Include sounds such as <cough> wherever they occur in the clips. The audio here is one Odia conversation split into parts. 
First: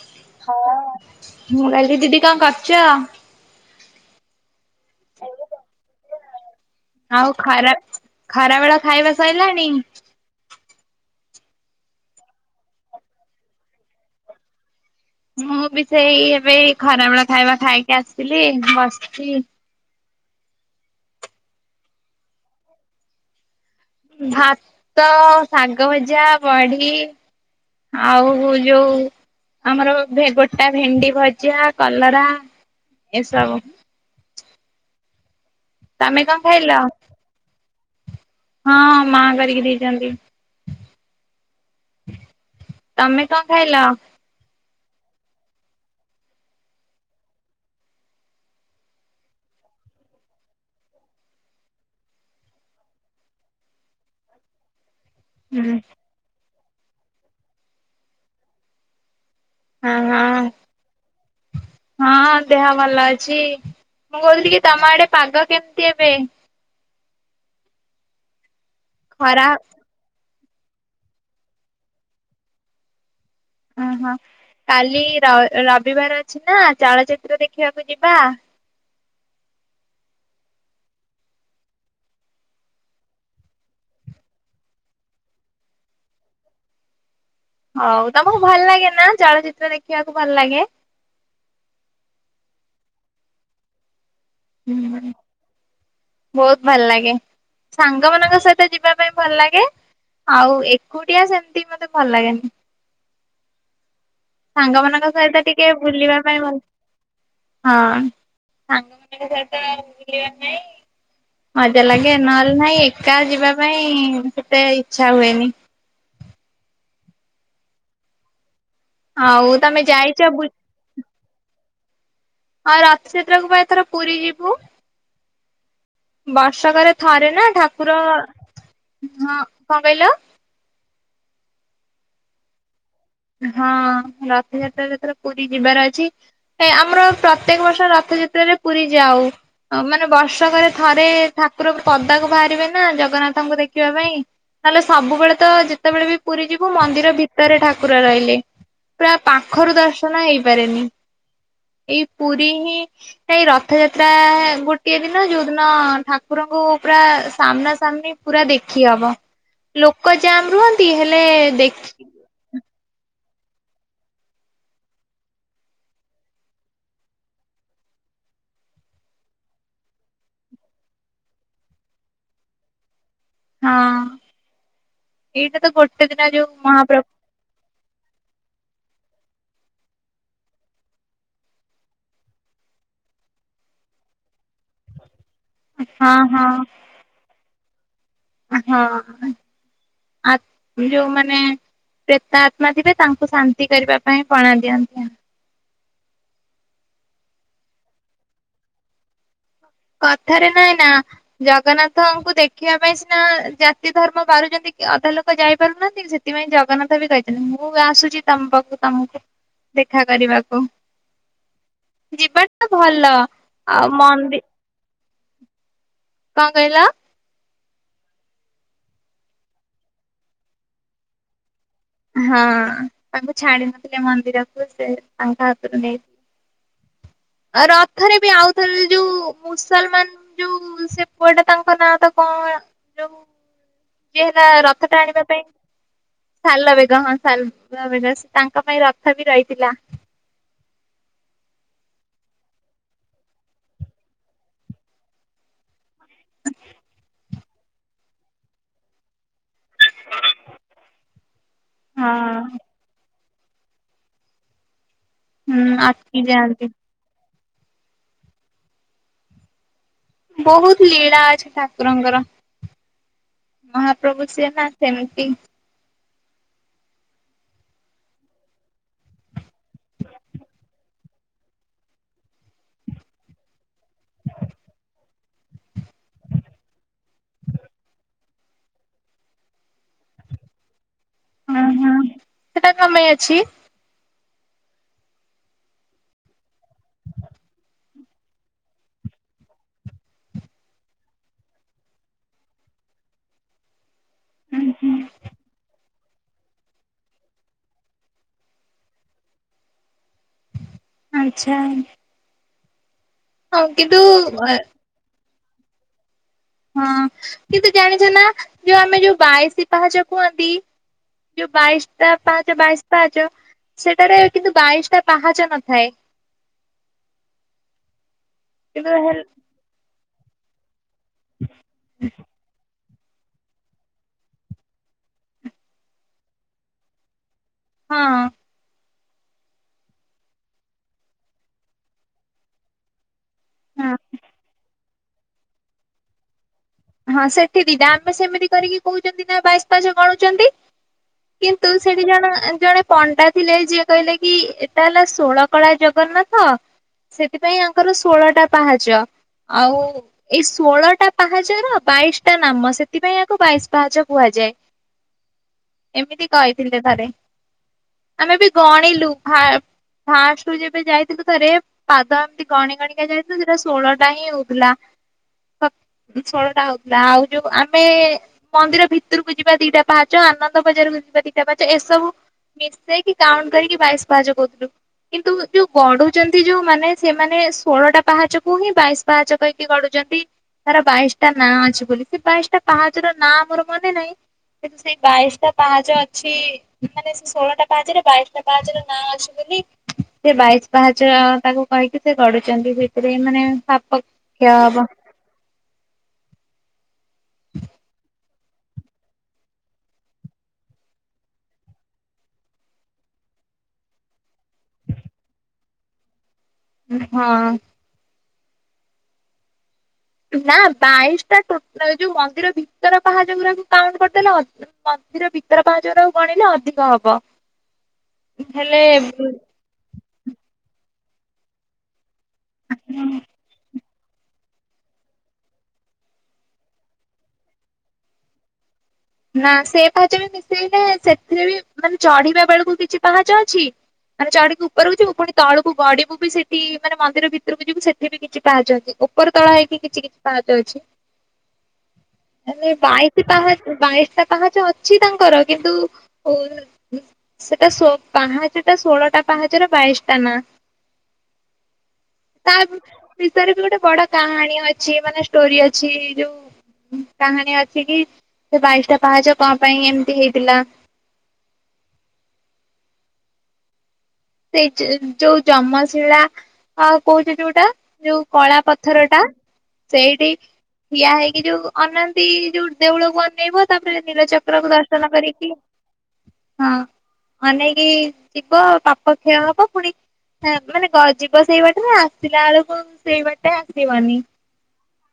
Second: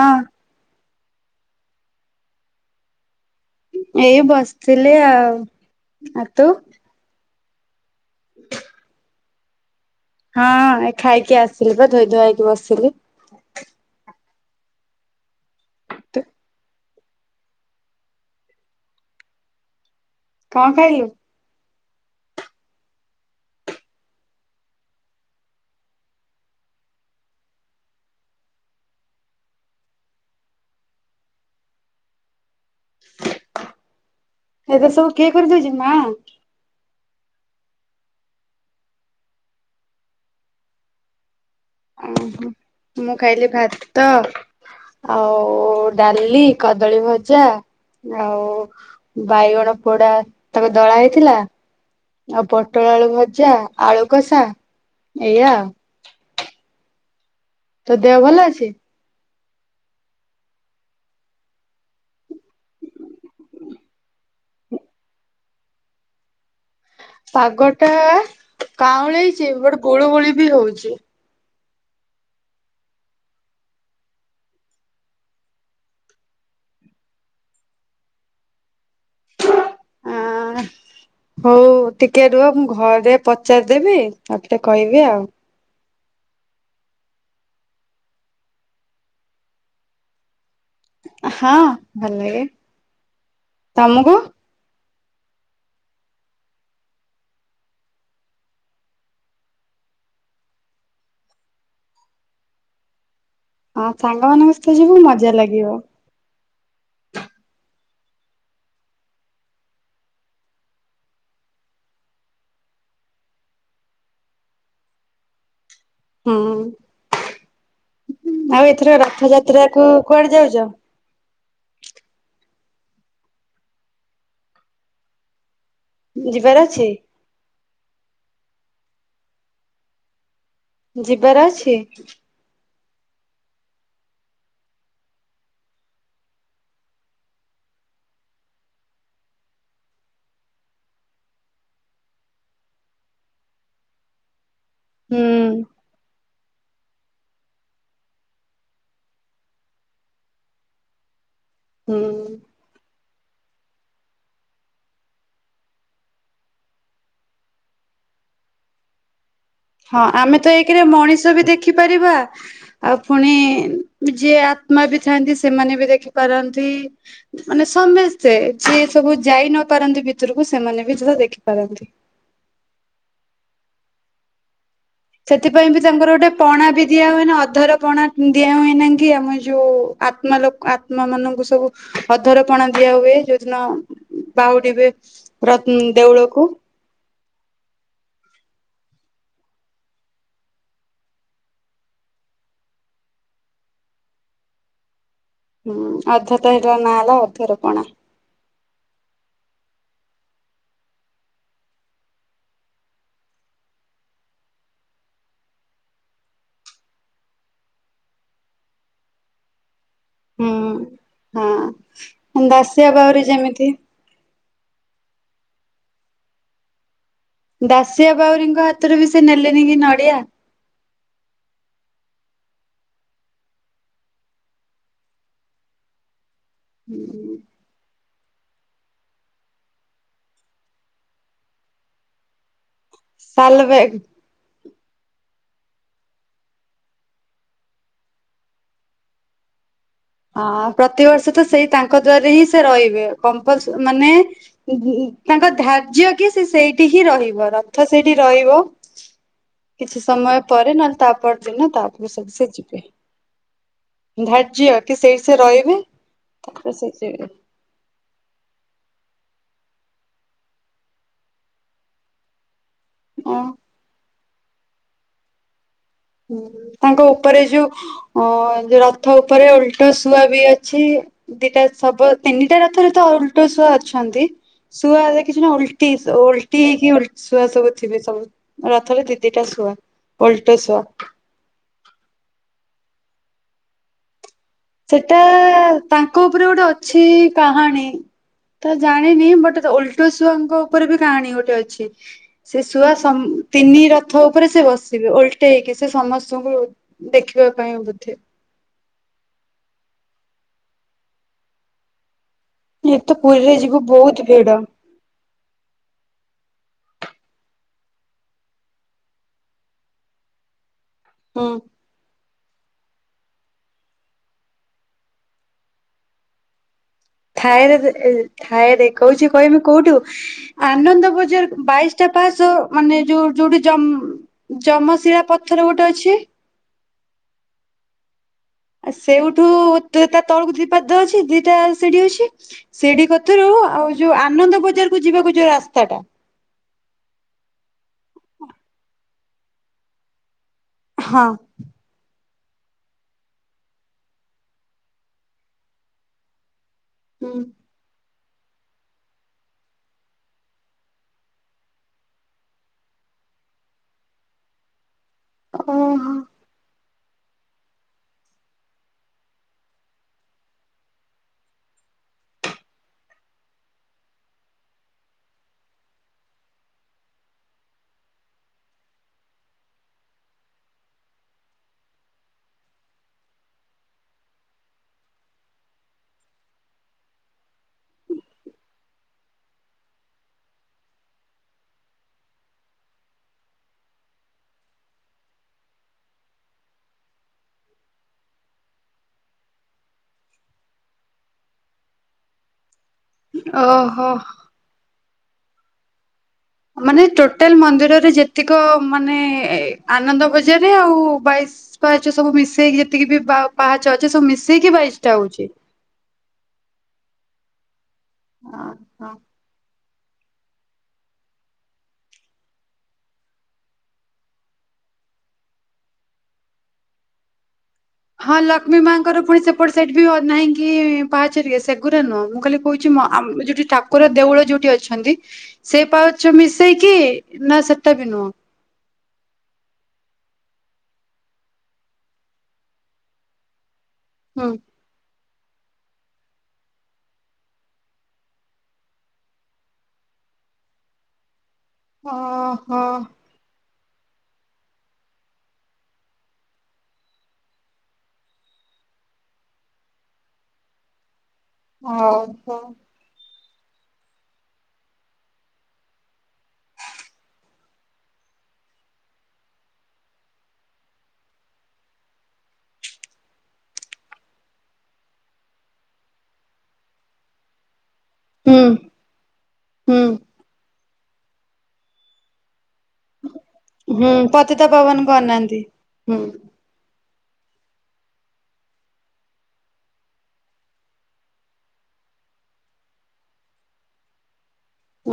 ହଁ ହଁ ମୁଁ କହିଲ ଦିଦି କାମ କରୁଛ? ଏଇ ବସିଥିଲି ଆଉ ଆ ତୁ? ଆଉ ଖରା ଖରା ବେଳ ଖାଇବା ସରିଲାଣି? ହଁ ଏ ଖାଇକି ଆସିଲି ବା ଧୋଇ ଧୁଆଇକି ବସିଲି। ମୁଁ ବି ତୁ ସେଇ ଏବେ ଖରାବେେଳ ଖାଇବା ଖାଇକି ଆସିଥିଲି ବସିଛି କଣ ଖାଇଲୁ? ଭାତ ଶାଗ ଭଜା ବଢି। ଆଉ ଯଉ ଆମର ଗୋଟା ଭେଣ୍ଡି ଭଜା କଲରା ଏସବୁ। ଏଇ ତ ସବୁ କିଏ କରିଦଉଛି ମା ତମେ କଣ ଖାଇଲ? ହଁ ମା କରିକି ଦେଇଛନ୍ତି ଓହୋ। ମୁଁ ତମେ କଣ ଖାଇଲି ଖାଇଲ? ଭାତ ଆଉ ଉ ଡାଲି କଦଳୀ ଭଜା ଆଉ ବାଇଗଣ ପୋଡା ତାଙ୍କ ଦଳା ହେଇଥିଲା ଆଉ ପୋଟଳ ଆଳୁ ଭଜା ଆଳୁକଷା ଏଇଆ ଆଉ ହୁଁ ତ ଦେହ ଭଲ ଅଛି ହଁ ହଁ ହଁ ଦେହ ଭଲ ଅଛି ମୁଁ କହୁଥିଲି କି ତମ ଆଡେ ପାଗ କେମିତି ଏବେ? ପାଗ ଟା ଖରା କାଉଁଳେଇଛି ବୋଟେ ଗୋଳ ଗୋଳି ବି ହଉଛି। ଓହୋ କାଲି ରବିବାର ଅଛି ନା ଚଳଚିତ୍ର ଦେଖିବାକୁ ଯିବା? <inaudible> ହଁ ହଉ ଟିକେ ରୁହ ମୁଁ ଘରେ ପଚାରିଦେବି ତାପେ କହିବି ଆଉ ହଉ ତମକୁ ଭଲ ଲାଗେ ନା ଚଳଚିତ୍ର ଦେଖିବାକୁ ଭଲ ଲାଗେ? ହଁ ଭଲ ଲାଗେ ତମକୁ? ହୁଁ ହଁ ବହୁତ ଭଲ ଲାଗେ ସାଙ୍ଗ ମାନଙ୍କ ସହିତ ଯିବା ପାଇଁ ଭଲ ଲାଗେ। ଆଉ ଏକୁଟିଆ ସେମିତି ମତେ ଭଲ ଲାଗେନି। ହଁ। ସାଙ୍ଗମାନଙ୍କ ସହିତ ଯିବୁ ସାଙ୍ଗମାନଙ୍କ ମଜା ସହିତ ଟିକେ ଲାଗିବ ବୁଲିବା ପାଇଁ ଭଲ ହଁ। <inaudible> ମଜା ଲାଗେ ନହେଲେ ନହିଁ ଏକା ଯିବା ପାଇଁ ସେତେ ଇଚଛା ହୁଏନି। ହୁଁ। ଆଉ ଏଥର ରଥ ଆଉ ଯାତ୍ରା ତମେ କୁ ଯାଇଛ କୁଆଡେ ବୁ ଯାଉଛ। ଆଉ ରଥ ଯାତ୍ରା କ ପାଇଁ ଥର ପୁରୀ ଯିବୁ। ଯିବାର ବର୍ଷ ଅଛି କରେ ଥରେ ନା ଠାକୁର ହ କଣ କହିଲ। ଯିବାର ଅଛି। ହଁ ରଥଯାତ୍ରା ଯା ପୁରୀ ଯିବାର ଅଛି ଆମର ପ୍ରତ୍ୟେକ ବର୍ଷ ରଥ ରଥଯାତ୍ରାରେ ପୁରୀ ଯାଉ ମାନେ ବର୍ଷକରେ ଥରେ ଠାକୁର ପଦାକୁ ବାହାରିବେ ନା ଜଗନ୍ନାଥଙ୍କୁ ଦେଖିବା ପାଇଁ ନହେଲେ ସବୁବେଳେ ତ ହୁଁ ଯେତେବେଳେ ବି ପୁରୀ ଯିବୁ ମନ୍ଦିର ଭିତରେ ଠାକୁ ର ରହିଲେ ପୁରା ପାଖରୁ ଦର୍ଶନ ହେଇପାରେନି। ହୁଁ ଏଇ ପୁରୀ ହିଁ ଏଇ ରଥଯାତ୍ରା ଗୋଟିଏ ଦିନ ଯୋଉ ଦିନ ଠାକୁରଙ୍କୁ ପୁରା ସାମ୍ନା ସାମ୍ନି ପୁରା ଦେଖି ହବ। ହଁ ଲୋକ ଆମେ ଜାମ୍ ତ ଏକରେ ରୁହନ୍ତି ହେଲେ ମଣିଷ ବି ଦେଖ ଦେଖିପାରିବା ଆଉ ପୁଣି ଯିଏ ଆତ୍ମା ବି ଥାନ୍ତି ସେମାନେ ବି ଦେଖିପାରନ୍ତି ମାନେ ସମସ୍ତେ ଯିଏ ସବୁ ଯାଇ ନ ପାରନ୍ତି ଭିତରକୁ ସେମାନେ ବି ଯଥା ଦେଖିପାରନ୍ତି। ହଁ। ଏଇଟା ତ ସେଥିପାଇଁ ବି ତାଙ୍କର ଦିନ ଗୋଟେ ଯୋଉ ପଣା ବି ମହାପ୍ରଭୁ ଦିଆ ହୁଏନି ଅଧର ପଣା ଦିଆହୁଏନି କି ଆମେ ଯୋଉ ଆତ୍ମା ଲୋକ ଆତ୍ମା ମାନଙ୍କୁ ସବୁ ଅଧରପଣା ଦ ଦିଆ ହୁଏ ଯୋଉଦିନ ବାହୁଡିବେ ର ହଁ ଦେଉଳକୁ। ହଁ ହଁ ଆ ଯୋଉମାନେ ପ୍ରେତା ଆତ୍ମା ଥିବେ ତାଙ୍କୁ ଶାନ୍ତି କରିବା ପାଇଁ ପଣା ଦିଅନ୍ତି। ହୁଁ ଅଧ ତ ହେଇଟ ନାଁ ହେଲା ଅଧର ପଣା। କଥାରେ ନାଇଁ ନା ଜଗନ୍ନାଥଙ୍କୁ ଦେଖିବା ପାଇଁ ସିନା ଜାତି ଧର୍ମ ବାରୁଛନ୍ତି ଅଧା ଲୋକ ଯାଇପାରୁନାହାନ୍ତି ସେଥିପାଇଁ ଜଗନ୍ନାଥ ବି କହିଛନ୍ତି ମୁଁ ବି ଆସୁଛି ତମ ପାଖକୁ ତମକୁ ଦେଖା କରିବାକୁ ହୁଁ। ହଁ ଯିବାଟା ଦାସିଆ ଭଲ ବାଉରୀ ଯେମିତି ଆଉ ମନ୍ଦି କଣ କହିଲ? ଦାଶିଆ ବାଉରୀଙ୍କ ହାତରୁ ବି ସେ ନେଲେନି କି ନଡିଆ। ହଁ ତାଙ୍କୁ ଛାଡି ନଥିଲେ ମନ୍ଦିରକୁ ସେ ତାଙ୍କ ହାତରୁ ନେଇଥିଲେ। ହୁଁ। ଏଥରେ ବି ଆଉ ଥର ଯୋଉ ମୁସଲମାନ ଯୋଉ ସେ ପୁଅଟେ ତାଙ୍କ ନାଁ ତ କଣ ଯୋଉ ସାଲ ବେଗ ଯିଏ ହେଲା ରଥ ଟାଣିବା ପାଇଁ ସାଲବେଗ ହଁ ସାଲବେଗ ତାଙ୍କ ପାଇଁ ରଥ ବି ରହିଥିଲା। ହଁ ପ୍ରତିବର୍ଷ ତ ସେଇ ତାଙ୍କ ଦ୍ଵାରରେ ହିଁ ସେ ରହିବେ କମ୍ପଲ୍ସ ମାନେ ଈ ତାଙ୍କ ଧାର୍ଯ୍ୟ କି ସେ ସେଇଠି ହିଁ ରହିବ ରଥ ସେଇଠି ରହିବ। କିଛି ସମୟ ପରେ ନହେଲେ ତାପର ଦିନ ତାପ ସବୁ ସେ ହଁ। ଯିବେ। ଧାର୍ଯ୍ୟ କି ସେଇ ସେ ହୁଁ ରହିବେ ଅଟକି ଯାଆନ୍ତି। ତାପରେ ସେଇ ଯିବ। ବହୁତ ଲୀଳା ଅଛି ଠାକୁରଙ୍କର। ହଁ ମହାପ୍ରଭୁ ସିଏ ନା ସେମିତି। ହଁ ତାଙ୍କ ଉପରେ ଯୋଉ ଅ ଯୋଉ ରଥ ଉପରେ ଉଲଟା ଶୁଆ ବି ଅଛି। ଦିଟା ସବ ତିନିଟା ରଥରେ ତ ଉଲଟା ଶୁଆ ଅଛନ୍ତି। ଶୁଆ କିଛି ନା ଓଲଟି ଓଲଟି ହେଇକି ଉଲ ଶୁଆ ସବୁ ଥିବେ ସବୁ ରଥରେ ଦି ଦିଟା ଶୁଆ ଓଲଟ ଶୁଆ। ହଁ ହଁ ସେଟା ଙ୍କ ପାଇଁ ଅଛି? ସେଟା ତାଙ୍କ ଉପରେ ଗୋଟେ ଅଛି କାହାଣୀ। ତ ଜାଣିନି ବଟ ଓଲଟୋ ଶୁଆଙ୍କ ଉପରେ ବି କାହାଣୀ ଗୋଟେ ଅଛି ସେ ଶୁଆ ସମ ତିନି ରଥ ଉପରେ ହୁଁ ସେ ହୁଁ। ବସିବେ ଓଲଟେଇକି ସେ ସମସ୍ତଙ୍କୁ ଦେଖିବା ପାଇଁ ବୋଧେ ଆଚ୍ଛା। ଏତ ପୁରୀରେ ହଁ ଯିବୁ ବହୁତ କିନ୍ତୁ ଭିଡ। ହଁ କିନ୍ତୁ ଜାଣିଛ ନା ଯୋଉ ଆମେ ଯୋଉ ବାଇଶୀ ପାହାଚ କୁହନ୍ତି। ହୁଁ ଯଉ ବାଇଶଟା ପାହାଚ ବାଇଶ ପାହାଚ ସେଠାରେ କିନ୍ତୁ ବାଇଶଟା ପାହାଚ ନଥାଏ ଥାଏରେ ଏ ଥାଏରେ କିନ୍ତୁ ହେଲ କହୁଛି କହିମୀ କୋଉଠୁ ଆ ଆନନ୍ଦ ବଜାର ବାଇଶ ଟା ପାହାଚ ମାନେ ଯୋଉ ଯୋଉଠି ଯମ ଯମଶିଳା ପଥର ଗୋଟେ ଅଛି। ହଁ। ଆ ସେଉଠୁ ତା ତଳକୁ ଦି ପାଦ ଅଛି ଦିଟା ସିଢି ଅଛି ସିଢି କ ତିରୁ ଆଉ ହଁ ଯୋଉ ଆନନ୍ଦ ବଜାର କୁ ଯିବାକୁ ଯୋଉ ରାସ୍ତାଟା ହଁ ସେଠି ଦିଟା ଆମେ ସେମିତି କରିକି କହୁଛନ୍ତି ନା ବାଇଶ ପାହାଚ ଗଣୁଛନ୍ତି। ହଁ କିନ୍ତୁ ସେଠି ଜଣ। ଜଣେ ପଣ୍ଡା ଥିଲେ ଯିଏ କହିଲେ କି ଏଟା ହେଲା ଷୋଳକଳା ଜଗନ୍ନାଥ। ସେଥିପାଇଁ ଆଙ୍କର ଷୋହଳଟା ପାହାଚ ଆଉ ଏଇ ଷୋହଳଟା ପାହାଚର। ବାଇଶ ଟା ନାମ ସେଥିପାଇଁ ଏହାକୁ ବାଇଶ ପାହାଚ କୁହାଯାଏ। ଓହୋ ଏମିତି କହିଥିଲେ ଥରେ ଆମେ ବି ଗଣିଲୁ ଭା ଫାଷ୍ଟୁ ଯେବେ ଯାଇଥିଲୁ ଥରେ ପାଦ ଏମତି ଗଣି ଗଣିକା ଯାଇଥିଲୁ ସେଟା ଷୋଳଟା ହିଁ ହଉଥିଲା। ଶୋଳଟା ହଉ ଆଉ ଯୋଉ ଆମେ ମନ୍ଦିର ଭିତରକୁ ଯିବା ଦିଟା ପାହାଚ ଆନନ୍ଦ ବଜାରକୁୁ ଯିବା ଦିଟା ପାହାଚ ଏ ସବୁ ମିଶେଇକି କାଉଣ୍ଟ କରିକି ବାଇଶ ପାହାଚ କହୁଥିଲୁ। କିନ୍ତୁ ଯୋଉ ଗଡୁଛନ୍ତି ଯୋଉ ମାନେ ସେମାନେ ଷୋଳଟା ପାହାଚକୁ ହିଁ ବାଇଶ ପାହାଚ କହିକି ଗଡୁଛ ନ୍ତି ତାର ବାଇଶଟା ନାଁ ଅଛି ବୋଲି ସେ ବାଇଶଟା ପାହାଚର ନାଁ ମୋର ମନେ ନାହିଁ। କିନ୍ତୁ ସେଇ ବାଇଶଟା ପାହାଚ ଅଛି ମାନେ ସେ ଷୋହଳଟା ପାହାଚରେ ବାଇଶଟା ପାହାଚର ନାଁ ଅଛି ବୋ ସେ ବାଇଶ ପାହାଚ ତାକୁ କହିକି ସେ ଗଡୁଛନ୍ତି ଯେ। ସେରେ ମାନେ ପାପ ଓହୋ କ୍ଷୟ ହବ। ମାନେ ଟୋଟାଲ ମନ୍ଦିରରେ ଯେତିକ ମାନେ ଆନନ୍ଦ ବଜାରେ ଆଉ ବାଇଶ ସବୁ ମିଶେଇକି ଯେତିକି ବି ପା-ପାହାଚ ଅଛି ସବୁ ମିଶେଇକି ବାଇଶ ଟା ହଉଛି। ହଁ। ଅଁ ହଁ। ନା ବାଇଶ ଟା ଟୋଟାଲ ଯୋଉ ମନ୍ଦିର ଭିତର ପାହାଚ ଗୁରାକୁ କାଉଣ୍ଟ କରିଦେଲେ ଅ ମ। ମନ୍ଦିର ଭିତର ପାହାଚ ଗୁରା ଗଣିଲେ ଅଧିକ ହବ। ହଁ ଲକ୍ଷ୍ମୀ ହେଲେ ମାଙ୍କର ପୁଣି ସେପଟେ ସାଇଡ ବି ନାହିଁ କି ପାହାଚଘରିକା ସେଗୁରା ନୁହଁ। ମୁଁ କାଲି କହୁଛି ଆମ ଯଦି ଠା ଠାକୁର ଦେଉଳ ଯୋଉଠି ଅଛନ୍ତି ସେ ପାହାଚ ମିଶେଇକି ନା ସେତା ବି ନୁହଁ। ନା ସେ ପାହାଚ ବି ମିଶେଇଲେ ସେଥିରେ ବି ମାନେ ଚଢିବା ବେଳକୁ କିଛି ପାହାଚ ଅଛି। ମାନେ ହୁଁ। ଚଢ଼ିକି ଉପରକୁ ଯିବୁ ପୁଣି। ତଳକୁ ଗଡିବୁ ବି ସେଠି ମାନେ ମନ୍ଦିର ଭିତରକୁ ଯିବୁ ସେଠି ବି କିଛି ପାହାଚ ଅଛି ଉପର ତଳ ହେଇକି କିଛି କିଛି ପା ଚ ଅଛି ହେନେ ଓହୋ ବାଇଶି ପାହା ବାଇଶ ଟା ପାହାଚ ଅଛି ତାଙ୍କର କିନ୍ତୁ। ସେଟା ସୋ ପାହାଚଟା ଷୋଳଟା ପାହାଚରେ ବାଇଶ ଟା ନା। ଓହୋ। ତାର ବି ଗୋଟେ ବଡ କାହାଣୀ ଅଛି ମାନେ ଷ୍ଟୋରି ଅଛି ଯୋଉ। କାହାଣୀ ଅଛି କି। ସେ ବାଇଶ ଟା ପାହାଚ କଣ ପାଇଁ ଏମିତି ହେଇଥିଲା। ସେଇ ଯୋଉ ଯମଶିଳା କହୁଛି ଯୋଉଟା। ଯୋଉ କଳା ହୁଁ ପଥର ଟା ହୁଁ ସେଇଠି ଠିଆ ହେଇକି ଯୋଉ ଅନନାନ୍ତି ଯୋଉ ଦେଉଳ ଭବାନ ନେଇବ ତାପରେ ହୁଁ ପତିତ ନୀଳଚକ୍ରକୁ ପାବନକୁ ଦର୍ଶନ କରିକି ଅନାନ୍ତି ହୁଁ। ହଁ। ଅନେଇକି ଯିବ ପାପ କ୍ଷୟ ହବ ପୁଣି ହଁ ମାନେ ଗଜିବ ସେଇ ବାଟରେ ଆସିଲା ବେଳକୁ ସେଇ ବାଟେ ଆସିବନି।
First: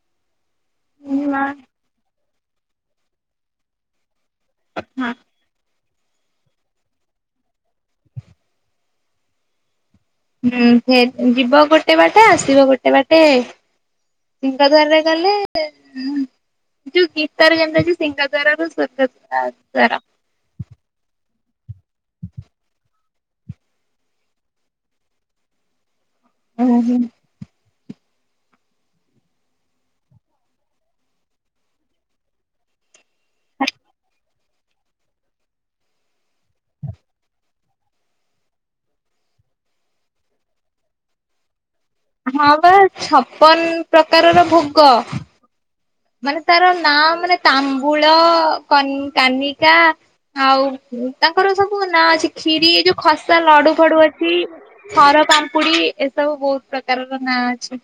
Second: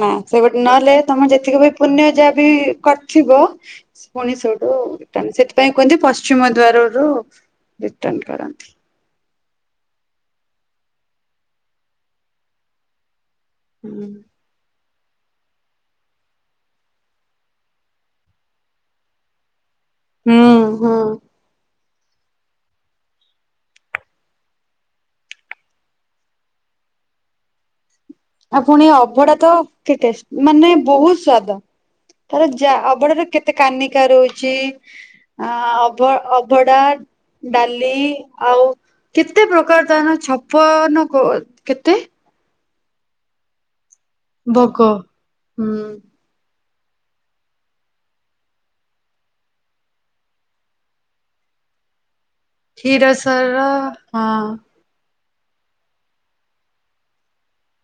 ନା ସେ ଗୋଟେ ନହେଲେ ତମେ ଯେତିକି ବି ପୁଣ୍ୟ ଯାହା ବି କରିଥିବ। ହଁ ପୁଣିଶଟୁେ ସେଥିପାଇଁ କନ୍ତି ପଶ୍ଚିମ ଦ୍ୱାର ରୁ ରିଟର୍ଣ କରନ୍ତି। ହୁଁ ସେ ଯିବ ଗୋଟେ ବାଟେ ଆସିବ ଗୋଟେ ବାଟେ ହୁଁ। ସିଙ୍ଗ ଦ୍ୱରରେ ତାହଲେ ଯୋଉ ଗୀତାର ଯେମିତି ଅଛି ସିଂହଦ୍ୱାର ରୁ ସ୍ୱର୍ଗଦ୍ୱାର। ହୁଁ, ହଁ। ଓ ହୋ। ଆଉ ପୁଣି ଅଭଡା ତ କେତେ ମାନେ ବହୁତ ସ୍ଵାଦ। ତାର ଯା ଅବଡ ର କେତେ କାନିକା ରହୁଛି। ଚି ଆ ଅଭ ଅଭଡା। ଡାଲି ଆଉ କେତେ ପ୍ରକାର ତାନ ଛପନ କୋ ହଁ ପା ଛପନ୍ ପ୍ରକାରର ଭୋଗ ହୁଁ ମାନେ ତାର ନାଁ ମାନେ ତାମ୍ବୁଳ କନ୍-କାନିକା ଆଉ ତାଙ୍କର ସବୁ ନାଁ ଅଛି ଖିରି ଏଇ ଯୋଉ ଖସା କ୍ଷୀରସର ଲଡୁ ଫଡୁ ଅଛି ହଁ। ଛାର ପାମ୍ପୁଡି ଏସବୁ ବୋହୁତ ପ୍ରକାରର ନାଁ ଅଛି।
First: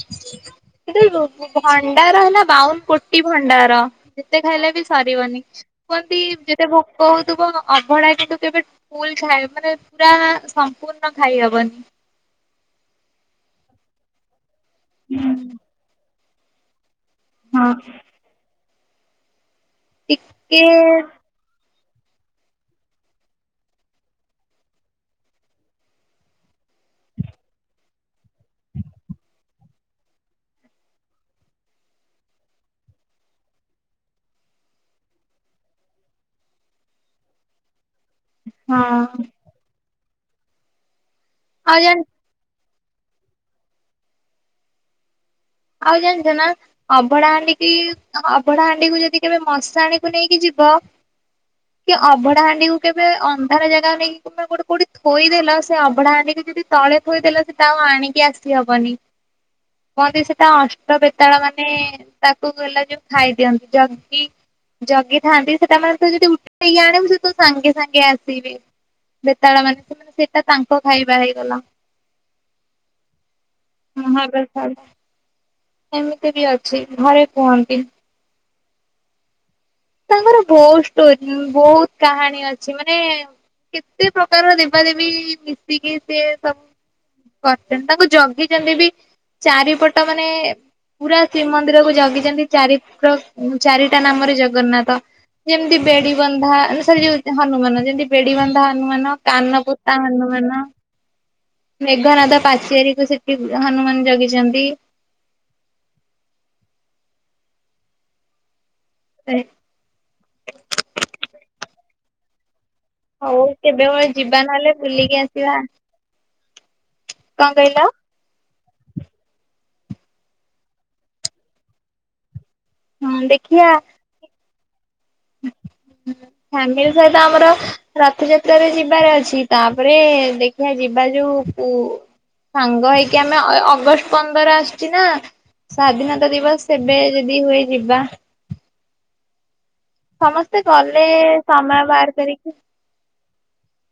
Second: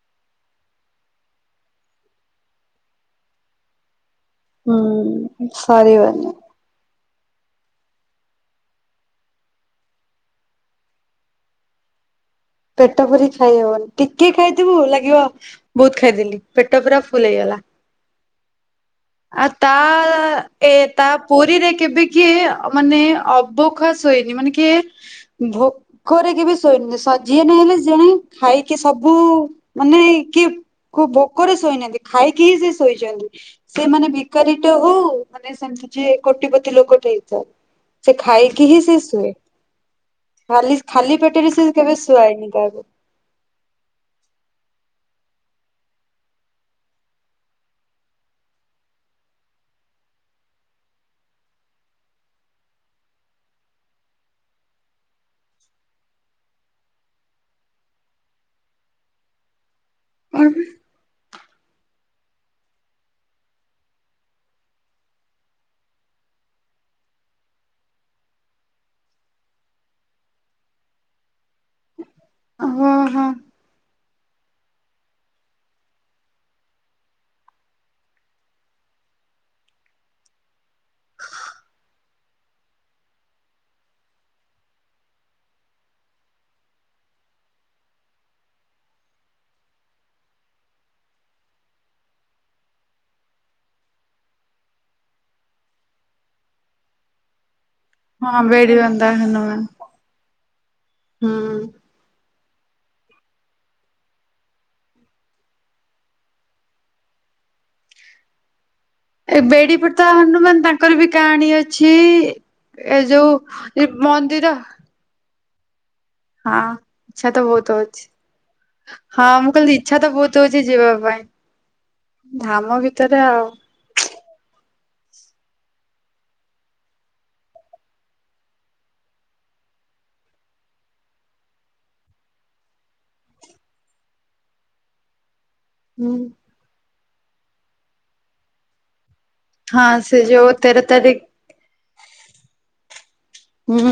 କିନ୍ତୁ ଏଇ ବୁ- ବୁ-ଭଣ୍ଡାର ହେଲା ବାଉନ କୋଟି ଭଣ୍ଡାର। ଯେତେ ଖାଇଲେ ବି ସରିବନି, ହୁଁ କୁହନ୍ତି ସରିବନି ଯେତେ ଭ କୋହୁଥିବ ଅଭଡା କିନ୍ତୁ କେବେ ଫୁଲ ଖାଇ-ମାନେ ପୁରା ସମ୍ପୂର୍ଣ ଖାଇହବନି। <inaudible> ପେଟ ପୁରେଇ ଖାଇହବନି ଟିକେ ଖାଇଥିବୁ ଲାଗିବ ବୋହୁତ ଖାଇଦେଲି ପେଟ ପୁର ଫୁଲିଗଲା। ହଁ। ଆଉ ଟିକେ ତା-ଏ-ତା-ପୁରୀରେ କେବେ କିଏ ମାନେ ଅଭୋକା ଶୋଇନି ମାନେ କିଏ ଭୋକରେ କେବେ ଶୋଇ ସ-ଯିଏ ନହେଲେ ଜଣେ ଖାଇକି ସବୁ ମାନେ କିଏ କୋଉ ଭୋକରେ ଶୋଇନାହାନ୍ତି ଖାଇକି ହିଁ ସିଏ ଶୋଇଚନ୍ତି। ସେମାନେ ଭିକାରୀ ଟିଏ ହୋଉ ମାନେ ସେମିତି ଯିଏ କୋଟିପତି ଲୋକଟିଏ ହେଇଥାଉ। ସେ ଖାଇକି ହିଁ ହଁ ସେ ଶୁଏ ଖାଲି ଖାଲି ପେଟରେ ସେ ଆଉ କେବେ ଜାଣି ଶୁଆଏନି କାହାକୁ। ଆଉ ଜାଣିଚନା ଅଭଡା ହାଣ୍ଡିିକି ଅଭଡା ହାଣ୍ଡିକୁୁ ଯଦି କେବେ ମଶାଣିକୁ ନେଇକି ଯି ବ କି ଅଭଡା ହାଣ୍ଡିକୁ କେବେ ଅନ୍ଧାର ଜାଗାକୁ ନେଇକି ତୁମେ ଗୋଟେ କୋଉଠି ଥୋଇଦେଲ ସେ ଅଭଡା ହଣ୍ଡିକି ଯଦି ତଳେ ଥୋଇଦେଲେ ସେଟା ଆଉ ଆଣିକି ଆସିହବନି ନହେଲେ ସେଟା ଅଷ୍ଟବେତ୍ ତାଳମାନେ ତାକୁ ହେଲା ଯୋଉ ଖାଇଦିଅନ୍ତି ଜିଗି ଜଗିଥାଆନ୍ତି ସେଟା ମାନେ ତୁ ଯଦି ଉଠେଇକି ଆଣିବୁ ସେ ତୋ ସାଙ୍ଗେ ସାଙ୍ଗେ ଆସିବେ। ବେତାଳମାନେ ସେମାନେ ସେଟା ତାଙ୍କ ଖାଇବା ହେଇଗଲା। ଓହୋ ହଁ। ମୁହଁ ଦେଖାଗଲେ ଏମିତି ବି ଅଛି ଘରେ କୁହନ୍ତି। ତାଙ୍କର ବୋହୁତ ଷ୍ଟୋରି, ବୋହୁତ କାହାଣୀ ଅଛି ମାନେ କେତେ ପ୍ରକାରର ଦେବାଦେବୀ ମିଶିକି ସିଏ ସବୁ କରଚନ୍ତି ତାଙ୍କୁ ଜଗିଚନ୍ତି ବି ଚାରିପଟ ମାନେ ପୁରା ଶ୍ରୀମନ୍ଦିରକୁ ଜଗିଚନ୍ତି ଚାରି ପ୍ର-ଚାରିଟା ନାମରେ ଜ ଜଗନ୍ନାଥ ଯେମତି ବେଡି ବନ୍ଧା ନା ସରି ଯୋଉ ହନୁମାନ ଯେ ବେଡି ବନ୍ଧା ହନୁମାନ, କାନ ପୁତା ହନୁମାନ। ହୁଁ। ମେଘାନାଦ ପା ଚେରିକୁ ସେଠି ହନୁମାନ ଜଗିଚନ୍ତି। ଏ ବେଡି ପଟେ ତ ହନୁମାନ ତାଙ୍କର ବି କାହାଣୀ ଅଛି। ଏ ଯୋଉ ହଉ ଏଇ ମନ୍ଦିର କିବା ହଁ ଇଛା ତ ବୋହୁତ ହୋଉଚି ହଁ ମୁଁ କହିଲି ଇ ଇଛା ତ ବୋହୁତ ହୋଉଚି ଯିବା ପାଇଁ ଧାମ ଭିତରେ ହଁ ଆଉ। ଦେଖିବା <unintelligible> ଫ୍ୟାମିଲି ସହିତ ଆମର ରଥଯାତ୍ରାରେ ଯିବାର ଅଛି ତାପରେ ଦେଖିବା ଯିବା ଯୋଉ ପୁ ସାଙ୍ଗ ହେଇକି ଆମେ ଅ-ଅଗଷ୍ଟ ପନ୍ଦର ଆସଚି ନା ହୁଁ ସ୍ଵାଧୀନତା ଦିବସ ସେବେ ଯଦି ହୁଏ ଯିବା। ହଁ ସେ ଯୋଉ ସମସ୍ତେ ତେର ଗଲେ ତାରିଖ ସମୟ ବାର କରିକି ହୁଁ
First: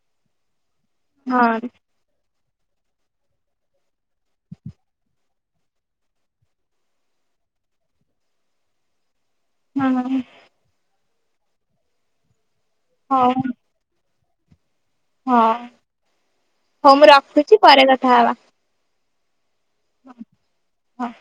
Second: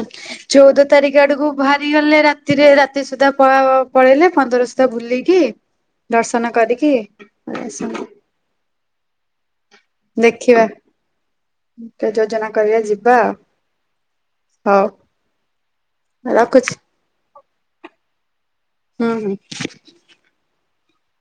ଚୋଉଦ ତାରିଖ ଆଡକୁ ହଁ ଭାରି ଗଲେ ରାତ୍ ତିରେ ରାତି ସୁଦ୍ଧା ପଳା ପଳେଇଲେ ପନ୍ଦର ସୁଦ୍ଧା ବୁଲିକି ଦର୍ଶନ କରିକି ପଳେଆସନ୍ତେ। <unintelligible> ଦେଖିବା ଯୋଜନା କରିବା ଯିବା। ହଉ ହଉ। ହଁ ରଖୁଛି ହୋଉ ମୁଁ ରଖୁଚି ପରେ କଥାହବା। ହୁଁ ହୁଁ। ହଁ।